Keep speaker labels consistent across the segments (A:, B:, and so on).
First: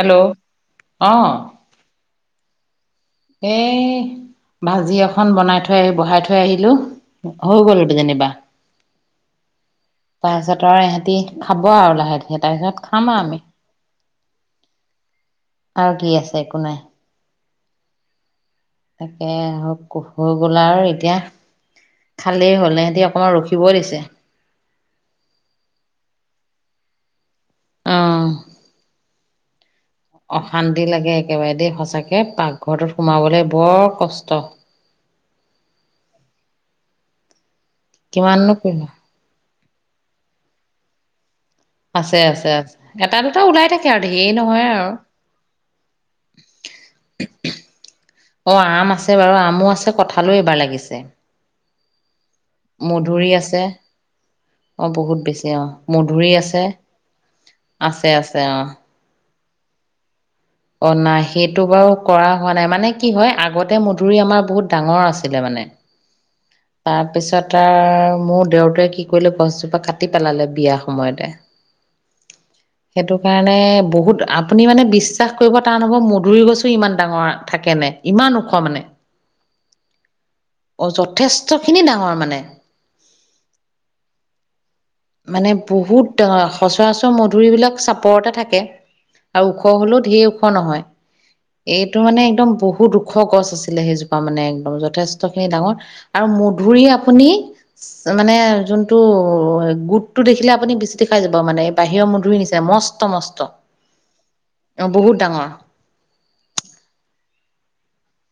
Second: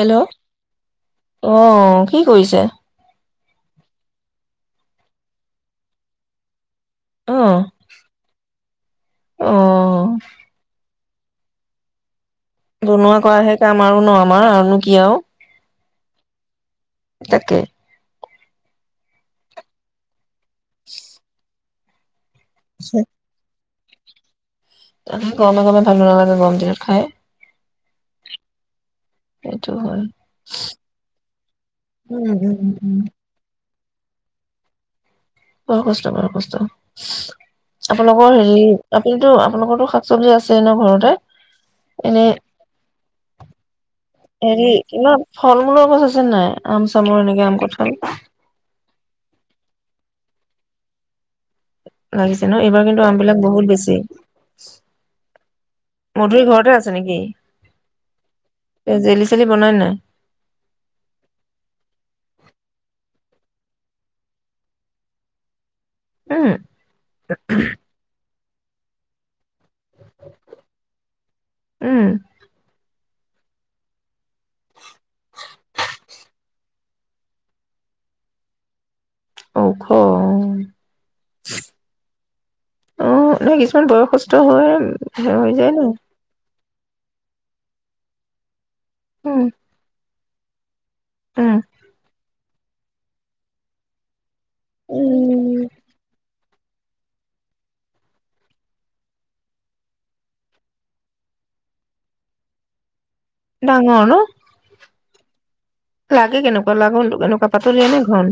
A: Hello,
B: অ
A: অহ ', কি কৰিছে?
B: এই ভাজি এখন বনাই- থৈ, আহি বহাই- থৈ আহিলোঁ।
A: অ
B: হৈ গ'লে কিযেনিবা
A: অ
B: তাৰছত আৰু এ', ৰাতি খাব আৰু লাহে-ধিৰে
A: বনোৱা কৰাহে কাম আৰু ন', আমাৰ, আৰুনো কি আৰু?
B: আৰু কি আছে একো নাই।
A: তাকে,
B: তাকে আৰু হৈ গল আৰু এতিয়া। খালেই হ'লে, সহঁতি অকণমান ৰখিব, শুবই লৈছে।
A: [unintelligible]
B: আহ',
A: হয়',
B: অশান্তি লাগে একেবাৰে দেই সঁচাকে
A: উম উম উম উম
B: পাকঘৰটোত সোমাবলে বৰ, কষ্ট,
A: বৰ কষ্ট- বৰ কষ্ট আপোনালোকৰ
B: কিমাননো
A: হেৰি',
B: কৰিবা
A: আপুনিতো, আপোনালোকৰতো চব্জি আছে ন', ঘৰতে? এনে
B: আছে-আছে-আছে, এটা দুটা ওলাই থাকে আৰু ধেৰ নহয়
A: হেৰি
B: আৰু
A: কিবা ফল মূলৰ গছ আছে নাই আম চামৰ এনেকে আম কঠাল
B: অ', আম আছে বাৰু আমো আছে কঁঠালো বা ', লাগিছে।
A: লাগিছে ন', এইবাৰ কিন্তু
B: মধুৰি
A: আমবিলাক
B: আছে
A: বহুত বেছি।
B: অ বহুত বেছি অ
A: মধুৰি ঘৰতে আছে নেকি?
B: আছে আছে অ
A: জে জেলী বনাই নাই?
B: অ নাই সেইটো বাৰু কৰা হোৱা নাই মানে কি হয় আগতে, মধুৰি আমাৰ বহুত ডাঙৰ আছিলে মানে,
A: উম
B: তাৰপিছত আৰ মোৰ, [unintelligible] জোপা কাটি পেলালে বিয়াৰ সময়তে।
A: উম
B: সেইটো কাৰণে বহুত আপুনি মানে বিশ বিশ্বাস কৰিব টান হ'ব মধুৰি গছো ইমান ডাঙৰ থাকে নে ইমান ওখ মানে
A: ঔখ
B: অ যথেষ্টখিনি ডাঙৰ মানে
A: আহ কিছুমান বয়সস্থ হৈ
B: মানে
A: হৈ যায় ন
B: বহুত সচৰাচৰ মধুৰিবলাক চাপৰতে থাকে
A: উম,
B: আৰু ওখ হ'লও ধেৰ ওখ নহয়
A: উম।
B: এইটো মানে একদম বহুত ওখ গছ আছিলে সেইজোপা মানে যথেষ্ট খিনি
A: উম,
B: ডাঙৰ আৰু ম ঘুৰি আপুনি মানে যোনটো- গোটটো দেখিলে আপুনি বিচুতি খাই যাব মানে এই বাহিৰৰ মধুৰি নিচিনা মষ্ট- মস্ত মস্ত,
A: ডাঙৰ ন
B: অ বহুত- ডাঙৰ।
A: লাগে কেনেকুৱা লাগ কেনেকুৱা পাতলিয়া নে ঘন?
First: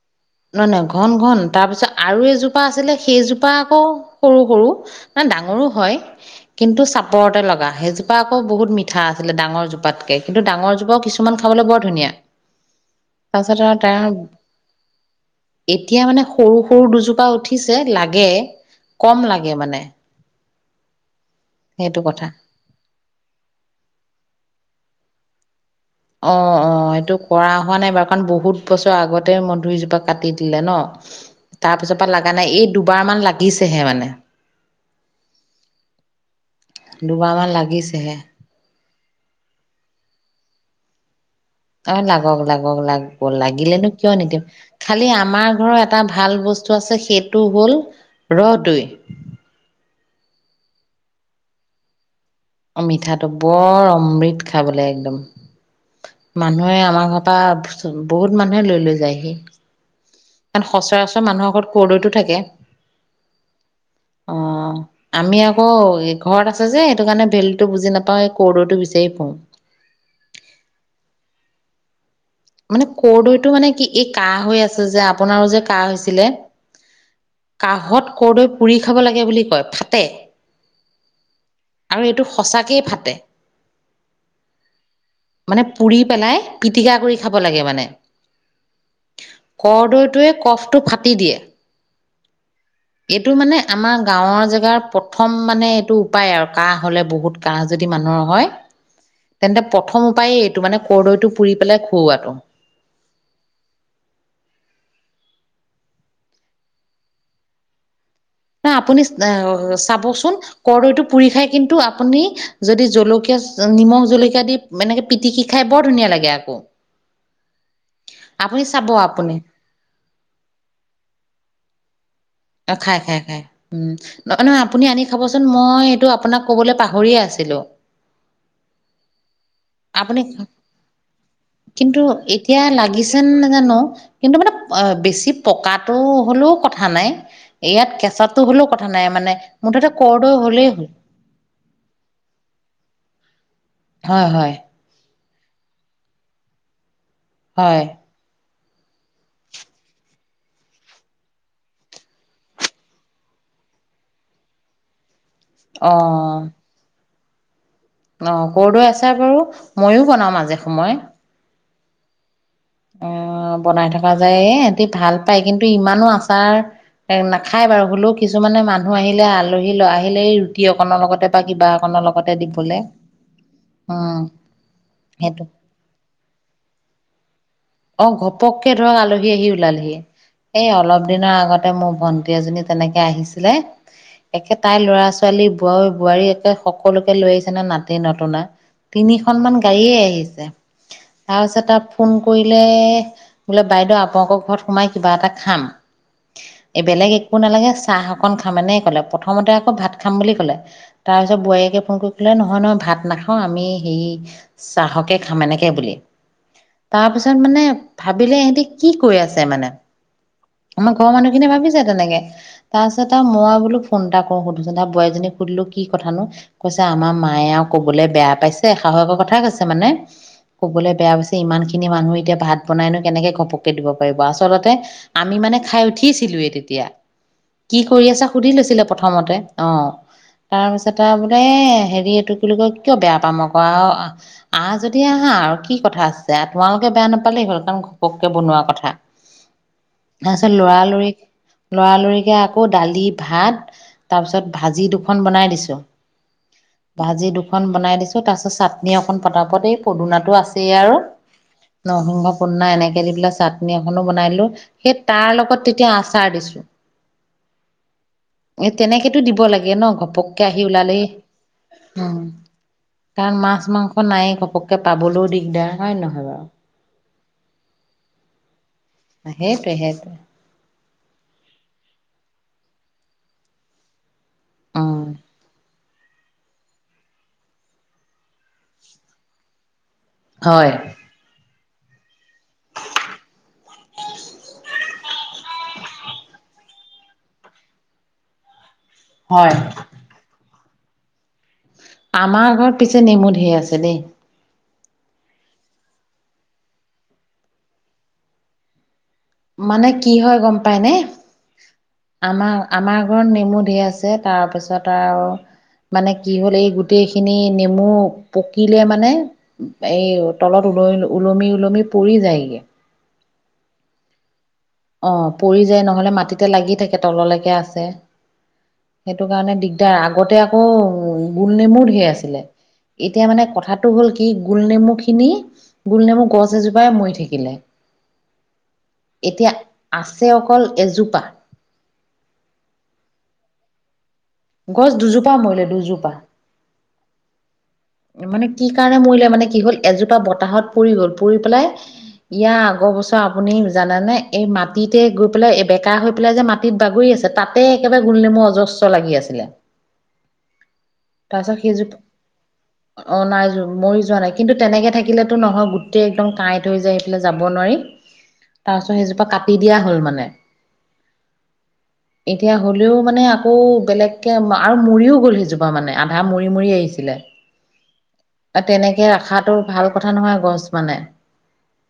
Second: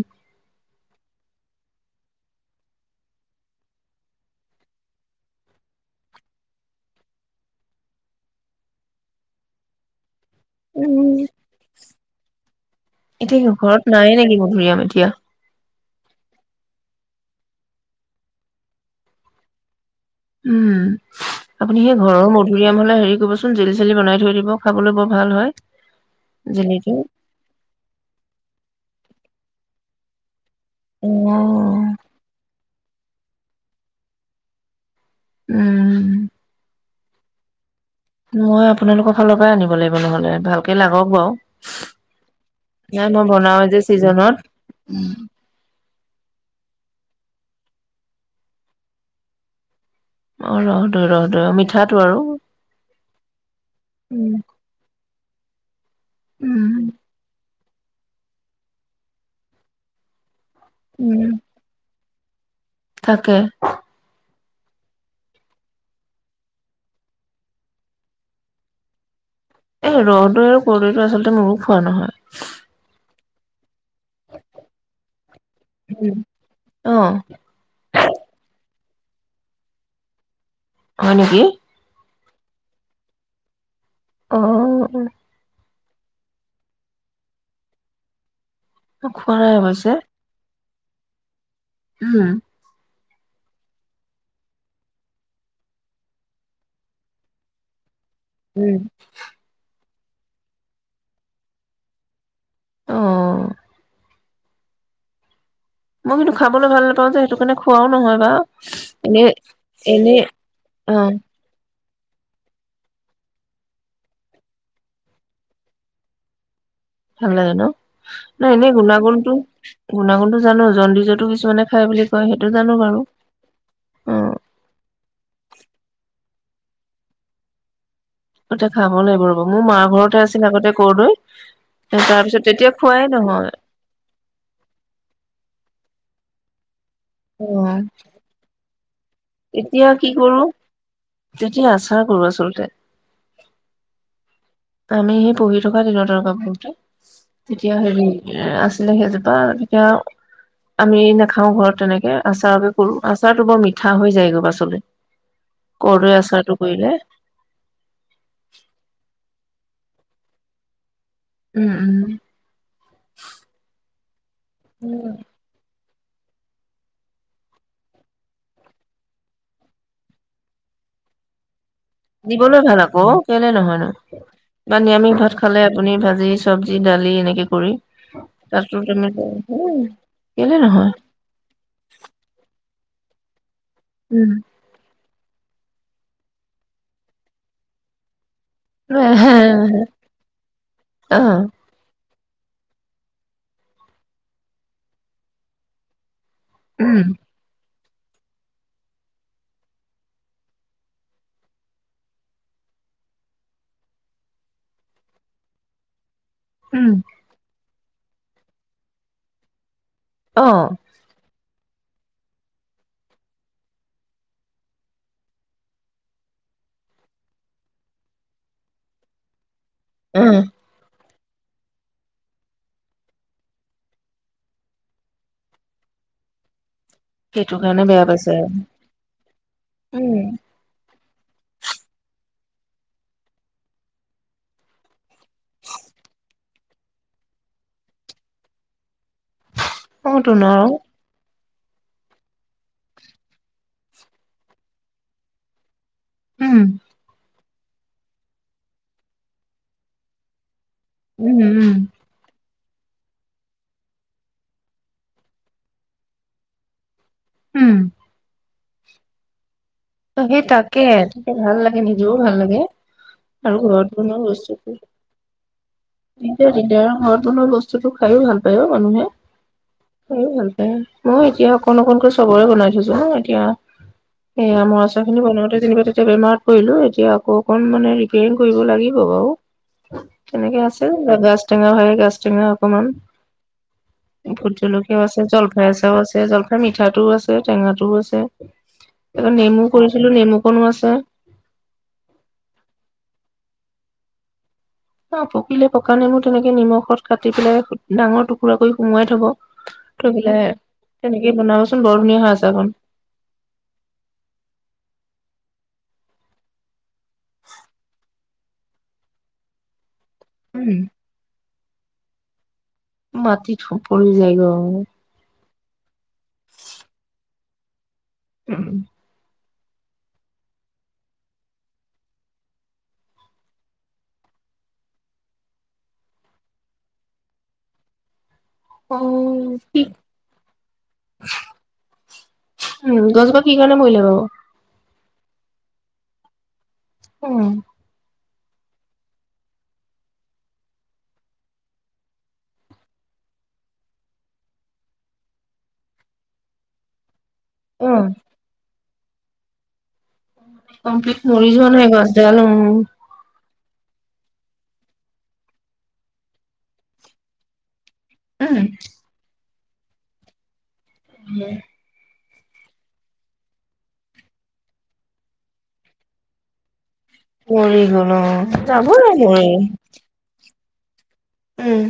B: নহয় নহয়, ঘন ঘন তাৰ পিছত আৰু এইজোপা আছিলে সেইজোপা আকৌ সৰু সৰু মানে ডাঙৰো হয়, কিন্তু চাপৰতে লগা সেইজোপা আকৌ বহুত মিঠা আছিলে ডাঙৰ জোপাতকে। কিন্তু ডাঙৰ জোপাও
A: উম,
B: কিছুমান খাবলৈ বৰ ধুনীয়া,
A: এতিয়া কি
B: তাৰপিছতে আৰু
A: ঘৰত নায়ে নেকি মধুৰিআম এতিয়া?
B: তাৰ- এতিয়া মানে সৰু সৰু দুজোপা উঠিছে লাগে, কম লাগে মানে।
A: উম। আপুনি সেই
B: সেইটো
A: ঘৰৰ
B: কথা
A: মধুৰিআম হলে হেৰি কৰিবচোন জেলি চেলি বনাই থৈ দিব খাবলৈ বৰ- ভাল হয়।
B: অ, অ
A: জেলিটো
B: সেইটো কৰা হোৱা নাই বাৰু কাৰণ বহুত বছৰ আগতে মধুৰি জোপা- কাটি। দিলে ন, তাৰ
A: অ',
B: পিছৰ পৰা লগা নাই এই- দুবাৰ‌ মান লাগিছেহে মানে।
A: উম
B: দুবাৰমান লাগিছ-
A: মই আপোনালোকক- ফালৰ পৰা আনিব লাগিব নহলে ভালকে লাগক বাৰু
B: অ লাগক, লাগক, লাগ
A: নাই মই বনাওৱে যে
B: লাগিলেনো কিয়
A: ছিজনত
B: নিদিম, খালি আমাৰ ঘৰৰ এটা ভাল বস্তু আছে সেই- টো হ'ল ৰহদৈ।
A: অ ৰহদৈ, ৰহদৈ অ মিঠাটো আৰু।
B: অ মিঠাটো বৰ
A: উম,
B: অমৃত খাই বোলে একদম।
A: উম,
B: মানুহে আমাৰ ঘৰৰ পৰা- বহুত মানুহে লৈ লৈ যায়হি। কাৰণ সচৰাচৰ মানুহৰ ঘৰত কৰ্দইটো - থাকে।
A: থাকে।
B: অ, আমি আকৌ ঘৰত আছে যে সেইটো কাৰণে ভেলোটো বুজি নাপাওঁ এই কৰ্দৈটো বিচাৰি ফুৰোঁ।
A: এ ৰহদৈ আৰু কৰদৈটো আচলতে মোৰো খোৱা নহয়।
B: মানে কৰ্দৈটো মানে কি? এই কাহ হৈ আছে যে আপোনাৰো যে কাহ হৈছিলে,
A: অ',
B: কাহত কৰদৈ পুৰি- খাব লাগে বুলি কয়, ফাটে।
A: হয় নেকি।
B: সেইটো সঁচাকে ফাঁটে।
A: অ।
B: নে পুৰি পেলাই, পিটিকা কৰি- খাব লাগে মানে।
A: খোৱা নাই অৱশ্যে।
B: কৰদৈটোয়ে কফ, টো ফাটি দিয়ে।
A: উম।
B: এইটো মানে আমাৰ গাঁৱৰ জেগাৰ প্ৰথম মানে এইটো উপায় আৰু কাঁহ হলে বহুত কাঁহ যদি মানুহ, ন হয় তেন্তে প, প্ৰথম উপায়ে এইটো মানে কৰদৈটো পুৰি পেলাই, পৱাটো
A: অঁ। মই কিন্তু খাবলৈ ভাল নাপাও যে সেইটো কাৰণে খোৱাও নহয়। বাৰু।
B: না আপুনি
A: এনেই এনেই
B: চাবচোন কৰদৈটো
A: অ',
B: পুৰি খাই কিন্তু, আপুনি যদি জলকীয়া নিমখ জলকীয়া দি এনেকে পিটিকি খাই বৰ ধুনীয়া লাগে আকৌ,
A: ভাল লাগে ন, নাই
B: আপুনি
A: এনে
B: চাব
A: গুণাগুণ টো
B: আপুনি
A: গুণাগুণ টো জানো জণ্ডিজটো কিছুমানে খাই বুলি, কয় সেইটো জানো
B: অ খাই
A: বাৰু।
B: খাই খাই উম
A: অ',
B: নহয় নহয় আপুনি আনি খাবচোন মই এইটো আপোনাক। ক'বলে পাহৰিয়ে আছিলো।
A: খাব লাগিব ৰ'ব মোৰ মাৰ ঘৰতে
B: আপুনি
A: আছিল আগতে কৰদৈ
B: কিন্তু
A: তাৰ পিছত
B: এতিয়া
A: তেতিয়া খোৱাই
B: লাগিছে
A: নহয়।
B: নাজানো উ হ'লেও কথা নাই,
A: অ',
B: ইয়াত কেঁচাটো হ'লেও কথা নাই, মানে মুঠতে
A: এতিয়া কি
B: কৰদৈ
A: কৰো
B: হলেই হ'ল
A: তেতিয়া আচাৰ কৰো আচলতে।
B: হয় হয়।
A: আমি সেই পঢ়ি থকা তিনিশ টকা বতে, তেতিয়া
B: হয়
A: হেৰি আছে আছিলে সেইজোপা তেতিয়া আমি নাখাও ঘৰত তেনেকে আচাৰে কৰো আচাৰতটো বৰ মিঠা হৈ যায় গৈ পাছলৈ। কৰদৈ
B: অ',
A: আচাৰটো কৰিলে।
B: অ কৰদৈ আছাৰ বাৰু মইয়ো বনাও মাজে সময়।
A: উম উম।
B: অ বনাই থকা যায় এ হেটি ভাল
A: উম
B: পাই কিন্তু ইমানো আ, আচাৰ এ নাখায় বাৰু হ'লেও কিছুমানে মানুহ আহিলে আলহী আহিলে এই ৰুটি অকনৰ লগতে বা কিবা, অকনৰ লগতে
A: দিবলৈ
B: দিবলে
A: ভাল আকৌ কেলে নহয় ন
B: উম,
A: ইমান নিৰামিষ ভাত
B: সেইটো
A: খালে আপুনি ভাজি চব্জি দালি এনেকে কৰি,
B: অ ঘপককে
A: তাতো
B: ধৰক
A: তুমি
B: আলহী আহি
A: উম
B: ওলালহি
A: কেলে
B: এই
A: নহয়
B: অলপ দিনৰ আগতে মোৰ ভন্টি এজনী, তেনেকে আহিছিলে,
A: উম
B: একে তাইৰ ল'ৰা, ছোৱালী বোৱাৰী বোৱাৰী একে সকলোকে লৈ আহিছে নে নাতি নতুনা, তিনিখনমান গাড়ীয়ে আহিছে
A: অ উম
B: তাৰপিছত তাৰ, অ [unintelligible] কৰিলে বোলে বাইদেউ আপোনালোকৰ ঘৰত সোমাই কিবা এটা খাম। এই বেলেগ একো নালাগে আ চাহ অকন খামেনে কলে প্ৰথমতে আকৌ ভাত খাম বুলি কলে তাৰপিছত বোৱাৰীয়েকে ফোন কৰি কলে নহয় নহয় ভাত নাখাওঁ আমি হে চাহকে খাম এনেকে বুলি।
A: উম
B: তাৰ পিছত মানে ভাবিলে সহঁতি কি কৈ আছে মানে।
A: অ
B: আমাৰ ঘৰৰ মানুহখিনি ভাবিছো তেনেকে তাৰ পিছত আৰু মই বোলো ফোন এটা কৰো সুধোচোন আৰু বোৱাৰীজনীক সুধিলো কি কথানো কৈছে আমাৰ মায়ে আৰু কবলৈ বেয়া পাইছে হাহুৰকৰ কথা কৈছে। মানে
A: উম
B: কবলৈ বেয়া হৈছে সিমান খিনি খিনি মানুহ এতিয়া ভাত বনাইনো কেনেকে ঘপককে দিব পাৰিব ।আচলতে আমি মানে খাই উঠিছিলোয়ে তেতিয়া।
A: সেইটো
B: কি
A: কাৰণে
B: কৰি
A: বেয়া
B: আছা
A: পাইছে
B: সুধি লৈছিলে প্ৰথমতে অ
A: উম
B: তাৰপিছত টা বোলে হেৰি এইটো কি বুলি ক কিয় বেয়া পাম আকৌ অ আ যদি। দিয়া হা আৰু কি কথা আছে ইাত তোমালোকে বেয়া নাপালে হ'ল কাৰণ ঘককে বনোৱা কথা।
A: অ তোন
B: তাৰপিছত লৰালৰিক লৰালৰিকে আকৌ দালি ভাত তাৰপিছত ভাজি দুখন বনাই দিছো ।
A: উম
B: ভাজি দুপৰিয়া এখন বনাই দিছো ।তাৰ পিছত চাটনি একখন পতাপট এই পদুনা টো আছে সয় আৰু
A: উম উম
B: নহয় কনা এনেকে দি পেলাই চাটনি এখনো বনাই লো সেই তাৰ লগত তেতিয়া আচাৰ দিছো।
A: উম
B: তেনেকেতো দিব লাগে। লাগে ন
A: অ সেই
B: ঘপককে আহি
A: তাকে
B: ওলালেই
A: তেতিয়া ভাল লাগে
B: উ
A: নিজেও ভাল লাগে
B: কাৰণ
A: আৰু
B: মাছ
A: ঘৰত
B: মাংস
A: বনোৱা
B: নায়ে
A: বস্তুটো
B: ঘপককে পাবলৈও দিগদাৰ হয় নহয় বাৰু।
A: এতিয়া ঘৰত বনোৱা বস্তুুতো খাইো ভাল পায় অ। মানুহে
B: সেইটোৱে সেইটোৱে
A: ভাল পায় মই এতিয়া অকণ অকণকৈ চবৰে বনাই। [unintelligible] ো ন এতিয়া স
B: উম
A: পাছৰ খিনি বনাওতে যেনিবা এতিয়া বেমাৰত পৰিলো এতিয়া আকৌ অকণ মানে ৰিপিয়াৰিং কৰিব লাগিব বাৰু। তেনেকে
B: হয়
A: আছিল লগাই। া টেঙা হয় গাছ টেঙা অকমান ভুট জলকীয়াও আছে জলফাই এচাৰও আছে জলফাই মিঠাটোও আছে টেঙাটোও আছে। আকৌ
B: হয়।
A: নেমু কনো আছে।
B: আমাৰ ঘৰত পিছে নেমু ধেৰ আছে দেই।
A: অ পকিলে পকা নেনুটো তেনেকে নিমখত কাটি পেলাই ডাঙৰ টুকুৰা কৰি সোমোৱাই। থব
B: মানে
A: থৈ
B: কি হয়
A: পেলাই
B: গম পাইনে,
A: তেনেকে বনাবচোন বৰ ধুনীয়া হয়
B: আমাৰ
A: আচাৰকণ
B: আমাৰ ঘৰত নেমু ধেৰ আছে তাৰপিছত আৰু- মানে কি হ'ল এই- গোটেইখিনি নেমু- পকিলে মানে- এই তলত ওল ওলমি- উলমি পৰি যায়গে।
A: মাটিত পৰি যায়গে অ।
B: অ। পৰি যায় নহলে মাটিতে লাগি থাকে তললৈকে আছে। সেইটো কাৰণে দি- এতিয়া আগতে আকৌ গোল নেমু ঢেৰ আছিলে, এতিয়া মানে কথাটো হ'ল কি গোল নেমুখিনি গোলনেমু গছ এজোপাই মৰি থাকিলে।
A: উম।
B: এতিয়া আছে অকল এজোপা
A: উম, গছজোপা কি কাৰণে মৰিলে? অ।
B: গছ দুজোপা মৰিলে দুজোপা।
A: উম ।
B: মানে কি কাৰণে মৰিলে মানে কি হ'ল এজোপা বতাহত পৰি গল, পৰি পেলাই ইয়াৰ আগৰ বছৰ আপুনি জানেনে, এই মাটিতে গৈ পেলাই বেকা হৈ পেলাই যে মাটিত বাগৰি আছে। তাতে
A: অ
B: একেবাৰে গোল নেমু অজস্ব- লাগি আছিলে।
A: কমপ্লিট মৰি
B: তাৰপিছত
A: যোৱা নাই
B: সেইজোপা
A: গছ ডাল-
B: অ নাই যোৰ- মৰি যোৱা নাই কিন্তু তেনেকে থাকিলেতো নহয় গোটেই একদম কাঁইত হৈ যায় সেইফালে যাব নোৱাৰি। তাৰপিছত সেইজোপা কাট- দি দিয়া হ'ল মানে।
A: উম।
B: এতিয়া হলেও মানে আকৌ বেলেগকে আৰু মৰিও গ'ল সেইজোপা মানে আধা মৰি মৰি আহিছিলে।
A: মৰি গল অ, যাবই
B: তেনেকে
A: ন মৰি
B: ৰখাটো ভাল
A: ।
B: কথা নহয় গছ মানে।
A: উম।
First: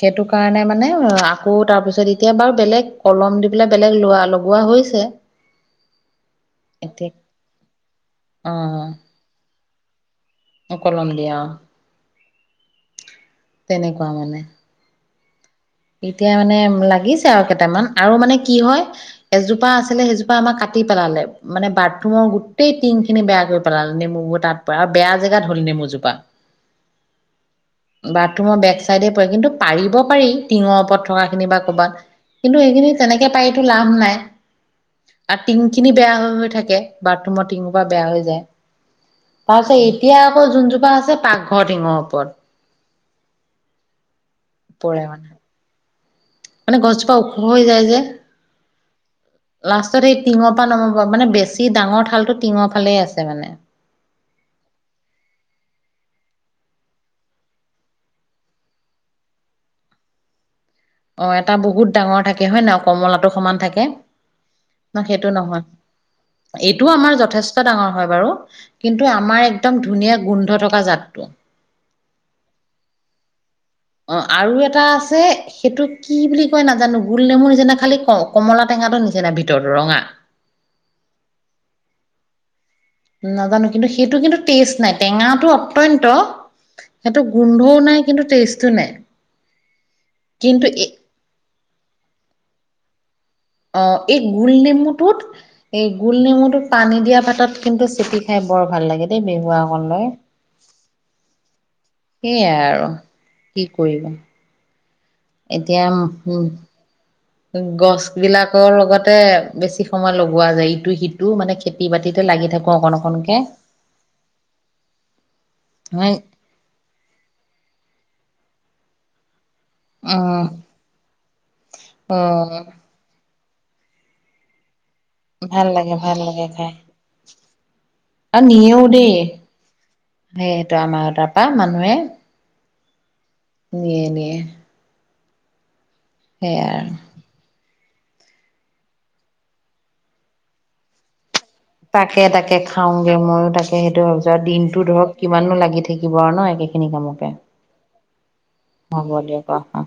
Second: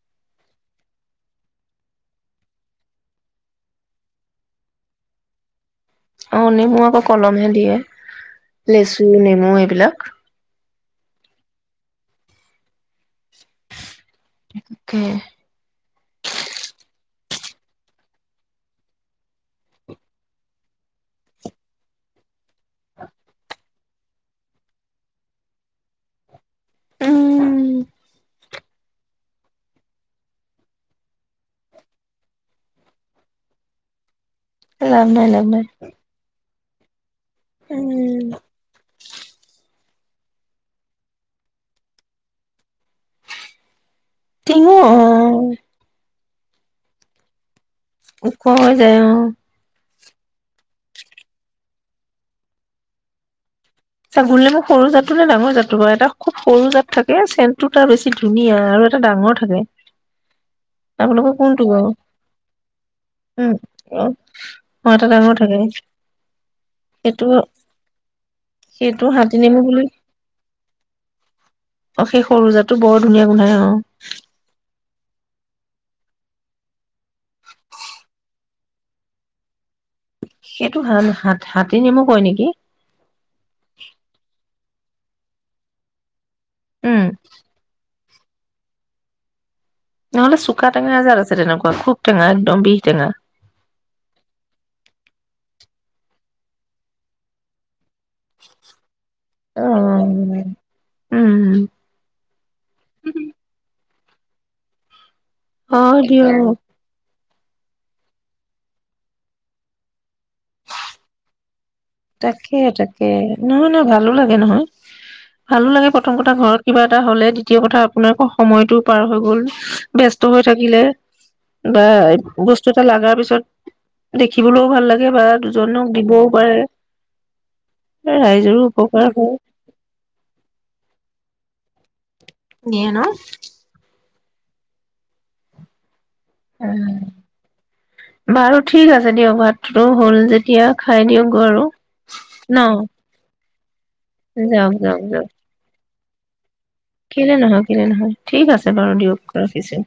B: সেইটো কাৰণে মানে আকৌ তাৰপিছত এতিয়া বাৰু বেলেগ কলম দি পেলাই বেলেগ লোৱা লগোৱা হৈছে।
A: অ নিমু আকৌ
B: এতিয়া
A: কলমহে দিয়ে। লেচু, নেমু- এইবিলাক-
B: কলম দিয়ে অ। তেনেকুৱা মানে। এতিয়া মানে লাগিছে আৰু কেইটামান আৰু মানে কি হয়, এজোপা আছিলে সেইজোপা আমাক কাটি পেলালে, মানে বাথৰুমৰ গোটেই টিং খিনি বেয়া কৰি পেলালে, নেমুবোৰ তাৰ পৰা আৰু বেয়া জেগাত হ'ল নেমু জোপা।
A: উম
B: বাথৰুমৰ বেক বেক চাইডে পৰে কিন্তু পাৰিব পাৰি। টিঙৰ ওপৰত থকা খিনি বা ক'ৰবাত কিন্তু এইখিনি তেনেকে পাৰি টো লাভ নাই।
A: লাভ নাই লাভ
B: আৰু
A: নাই
B: টিংখিনি বেয়া হৈ-হৈ থাকে। [unintelligible] বাথৰুমত টিঙহোপা বেয়া হৈ
A: উম
B: যায়। ছে এতিয়া আকৌ যোনজোপা আছে পাকঘৰ টিঙৰ ওপৰত।
A: টিঙো
B: পৰে মানে।
A: অ
B: মানে গছজোপা ওখ হৈ যায় যে।
A: উখ হৈ যায় অ।
B: [unintelligible] টিঙৰ পৰা নমাব মানে বেছি সি ডাঙৰ ঠালটো টিঙৰ ফালে আছে মানে।
A: ছা গোলনেমু সৰু জাতটো নে ডাঙৰ জাতৰ বাৰু? এটা খুব সৰু জাত থাকে চেণ্টটো তাৰ বেছি ধুনীয়া আৰু এটা ডাঙৰ থাকে।
B: অ
A: আপোনালোকৰ
B: এটা
A: কোনটো বাৰু
B: বহুত ডাঙৰ থাকে হয়ে নাই, কমলাতো
A: উম
B: সমান থাকে?
A: অ অ
B: ন
A: এটা
B: সেইটো
A: ডাঙৰ থাকে
B: নহয়। এইটো আমাৰ
A: সেইটো
B: যথেষ্ট ডাঙৰ হয় বাৰু। কিন্তু
A: সেইটো হাতী
B: আমাৰ
A: নেমু
B: একদম
A: বুলি।
B: ধুনীয়া গোন্ধ থকা জাতটো।
A: অ' সেই সৰু যাতটো বৰ ধুনীয়া গোন্ধাই। অ
B: অ আৰু এটা আছে সেইটো কি বুলি কয় নাজানো গোল নেমুৰ নিচিনা খালি ক কমলা টেঙা নিচিনা ভিতৰত ৰঙা।
A: সেইটো হ হাত হাতী নেমু কয় নেকি?
B: নাজানো কিন্তু সেইটো কিন্তু টেষ্ট নাই টেঙাটো অত্যন্ত
A: উম
B: সেইটো গোন্ধও নাই। কিন্তু টেষ্টটো নাই।
A: নহলে
B: কিন্তু
A: চুোকা
B: এ
A: টেঙা আজাৰ আছে, তেনেকুৱা খুব টেঙা একদম বিষ টেঙা।
B: অ এই গোল নেমুটোত, এই গোল নেমুটোত পানী দিয়া পাতত কিন্তু ুটি খাই বৰ ভাল লাগে দেই বিেহুৱা
A: অ
B: অকণৈ।
A: উম
B: সেইাই আৰু কি কৰিব? এতিয়া
A: হয় দিয়ক
B: গছ বিলাকৰ লগতে বেছি সময় লগোৱা যায় ইটো সিটো মানে খেতি বাতিতে লাগি থাকো অকণ
A: তাকে-তাকে।
B: অকণকে
A: নহয়-নহয় ভালো লাগে নহয়, ভালো লাগে
B: হয়
A: প্ৰথম কথা ঘৰত কিবা এটা হলে দ্বিতীয় কথা আপোনাৰোকৰ সময়তটো পাৰ হৈ গ'ল। বস্ত হৈ
B: উম
A: থাকিলে বা
B: উম
A: বস্তু এটা লগাৰ পিছত দেখিবলৈও ভাল লাগে। বাা
B: ভাল
A: দুজনক
B: লাগে ভাল
A: দিবও
B: লাগে
A: পাৰে।
B: খাই আৰু
A: ৰাইজৰো
B: নিএও
A: উপকাৰ
B: দেই।
A: হয়।
B: সেইেতো আমাৰ ত তাপা মানুহে
A: নিয়ে ন?
B: নিয়ে-নিয়ে। সেয়া
A: বাৰু ঠিক আছে দিয়ক। ভাতটো হ'ল যেতিয়া খাই দিয়ক
B: তাকে-তাকে খাওঁগে ময়ো তাকে সেইটো ভাবিছো আৰু
A: যাওক
B: দিনটো
A: যাওক
B: ধৰক
A: যাওক
B: কিমানো লাগি থাকে? থাকিব আৰু ন? একে
A: কেলে নহয়-কেলে নহয়, ঠিক আছে বাৰু
B: হ'ব
A: দিয়ক
B: অ অ
A: ৰাখিছো।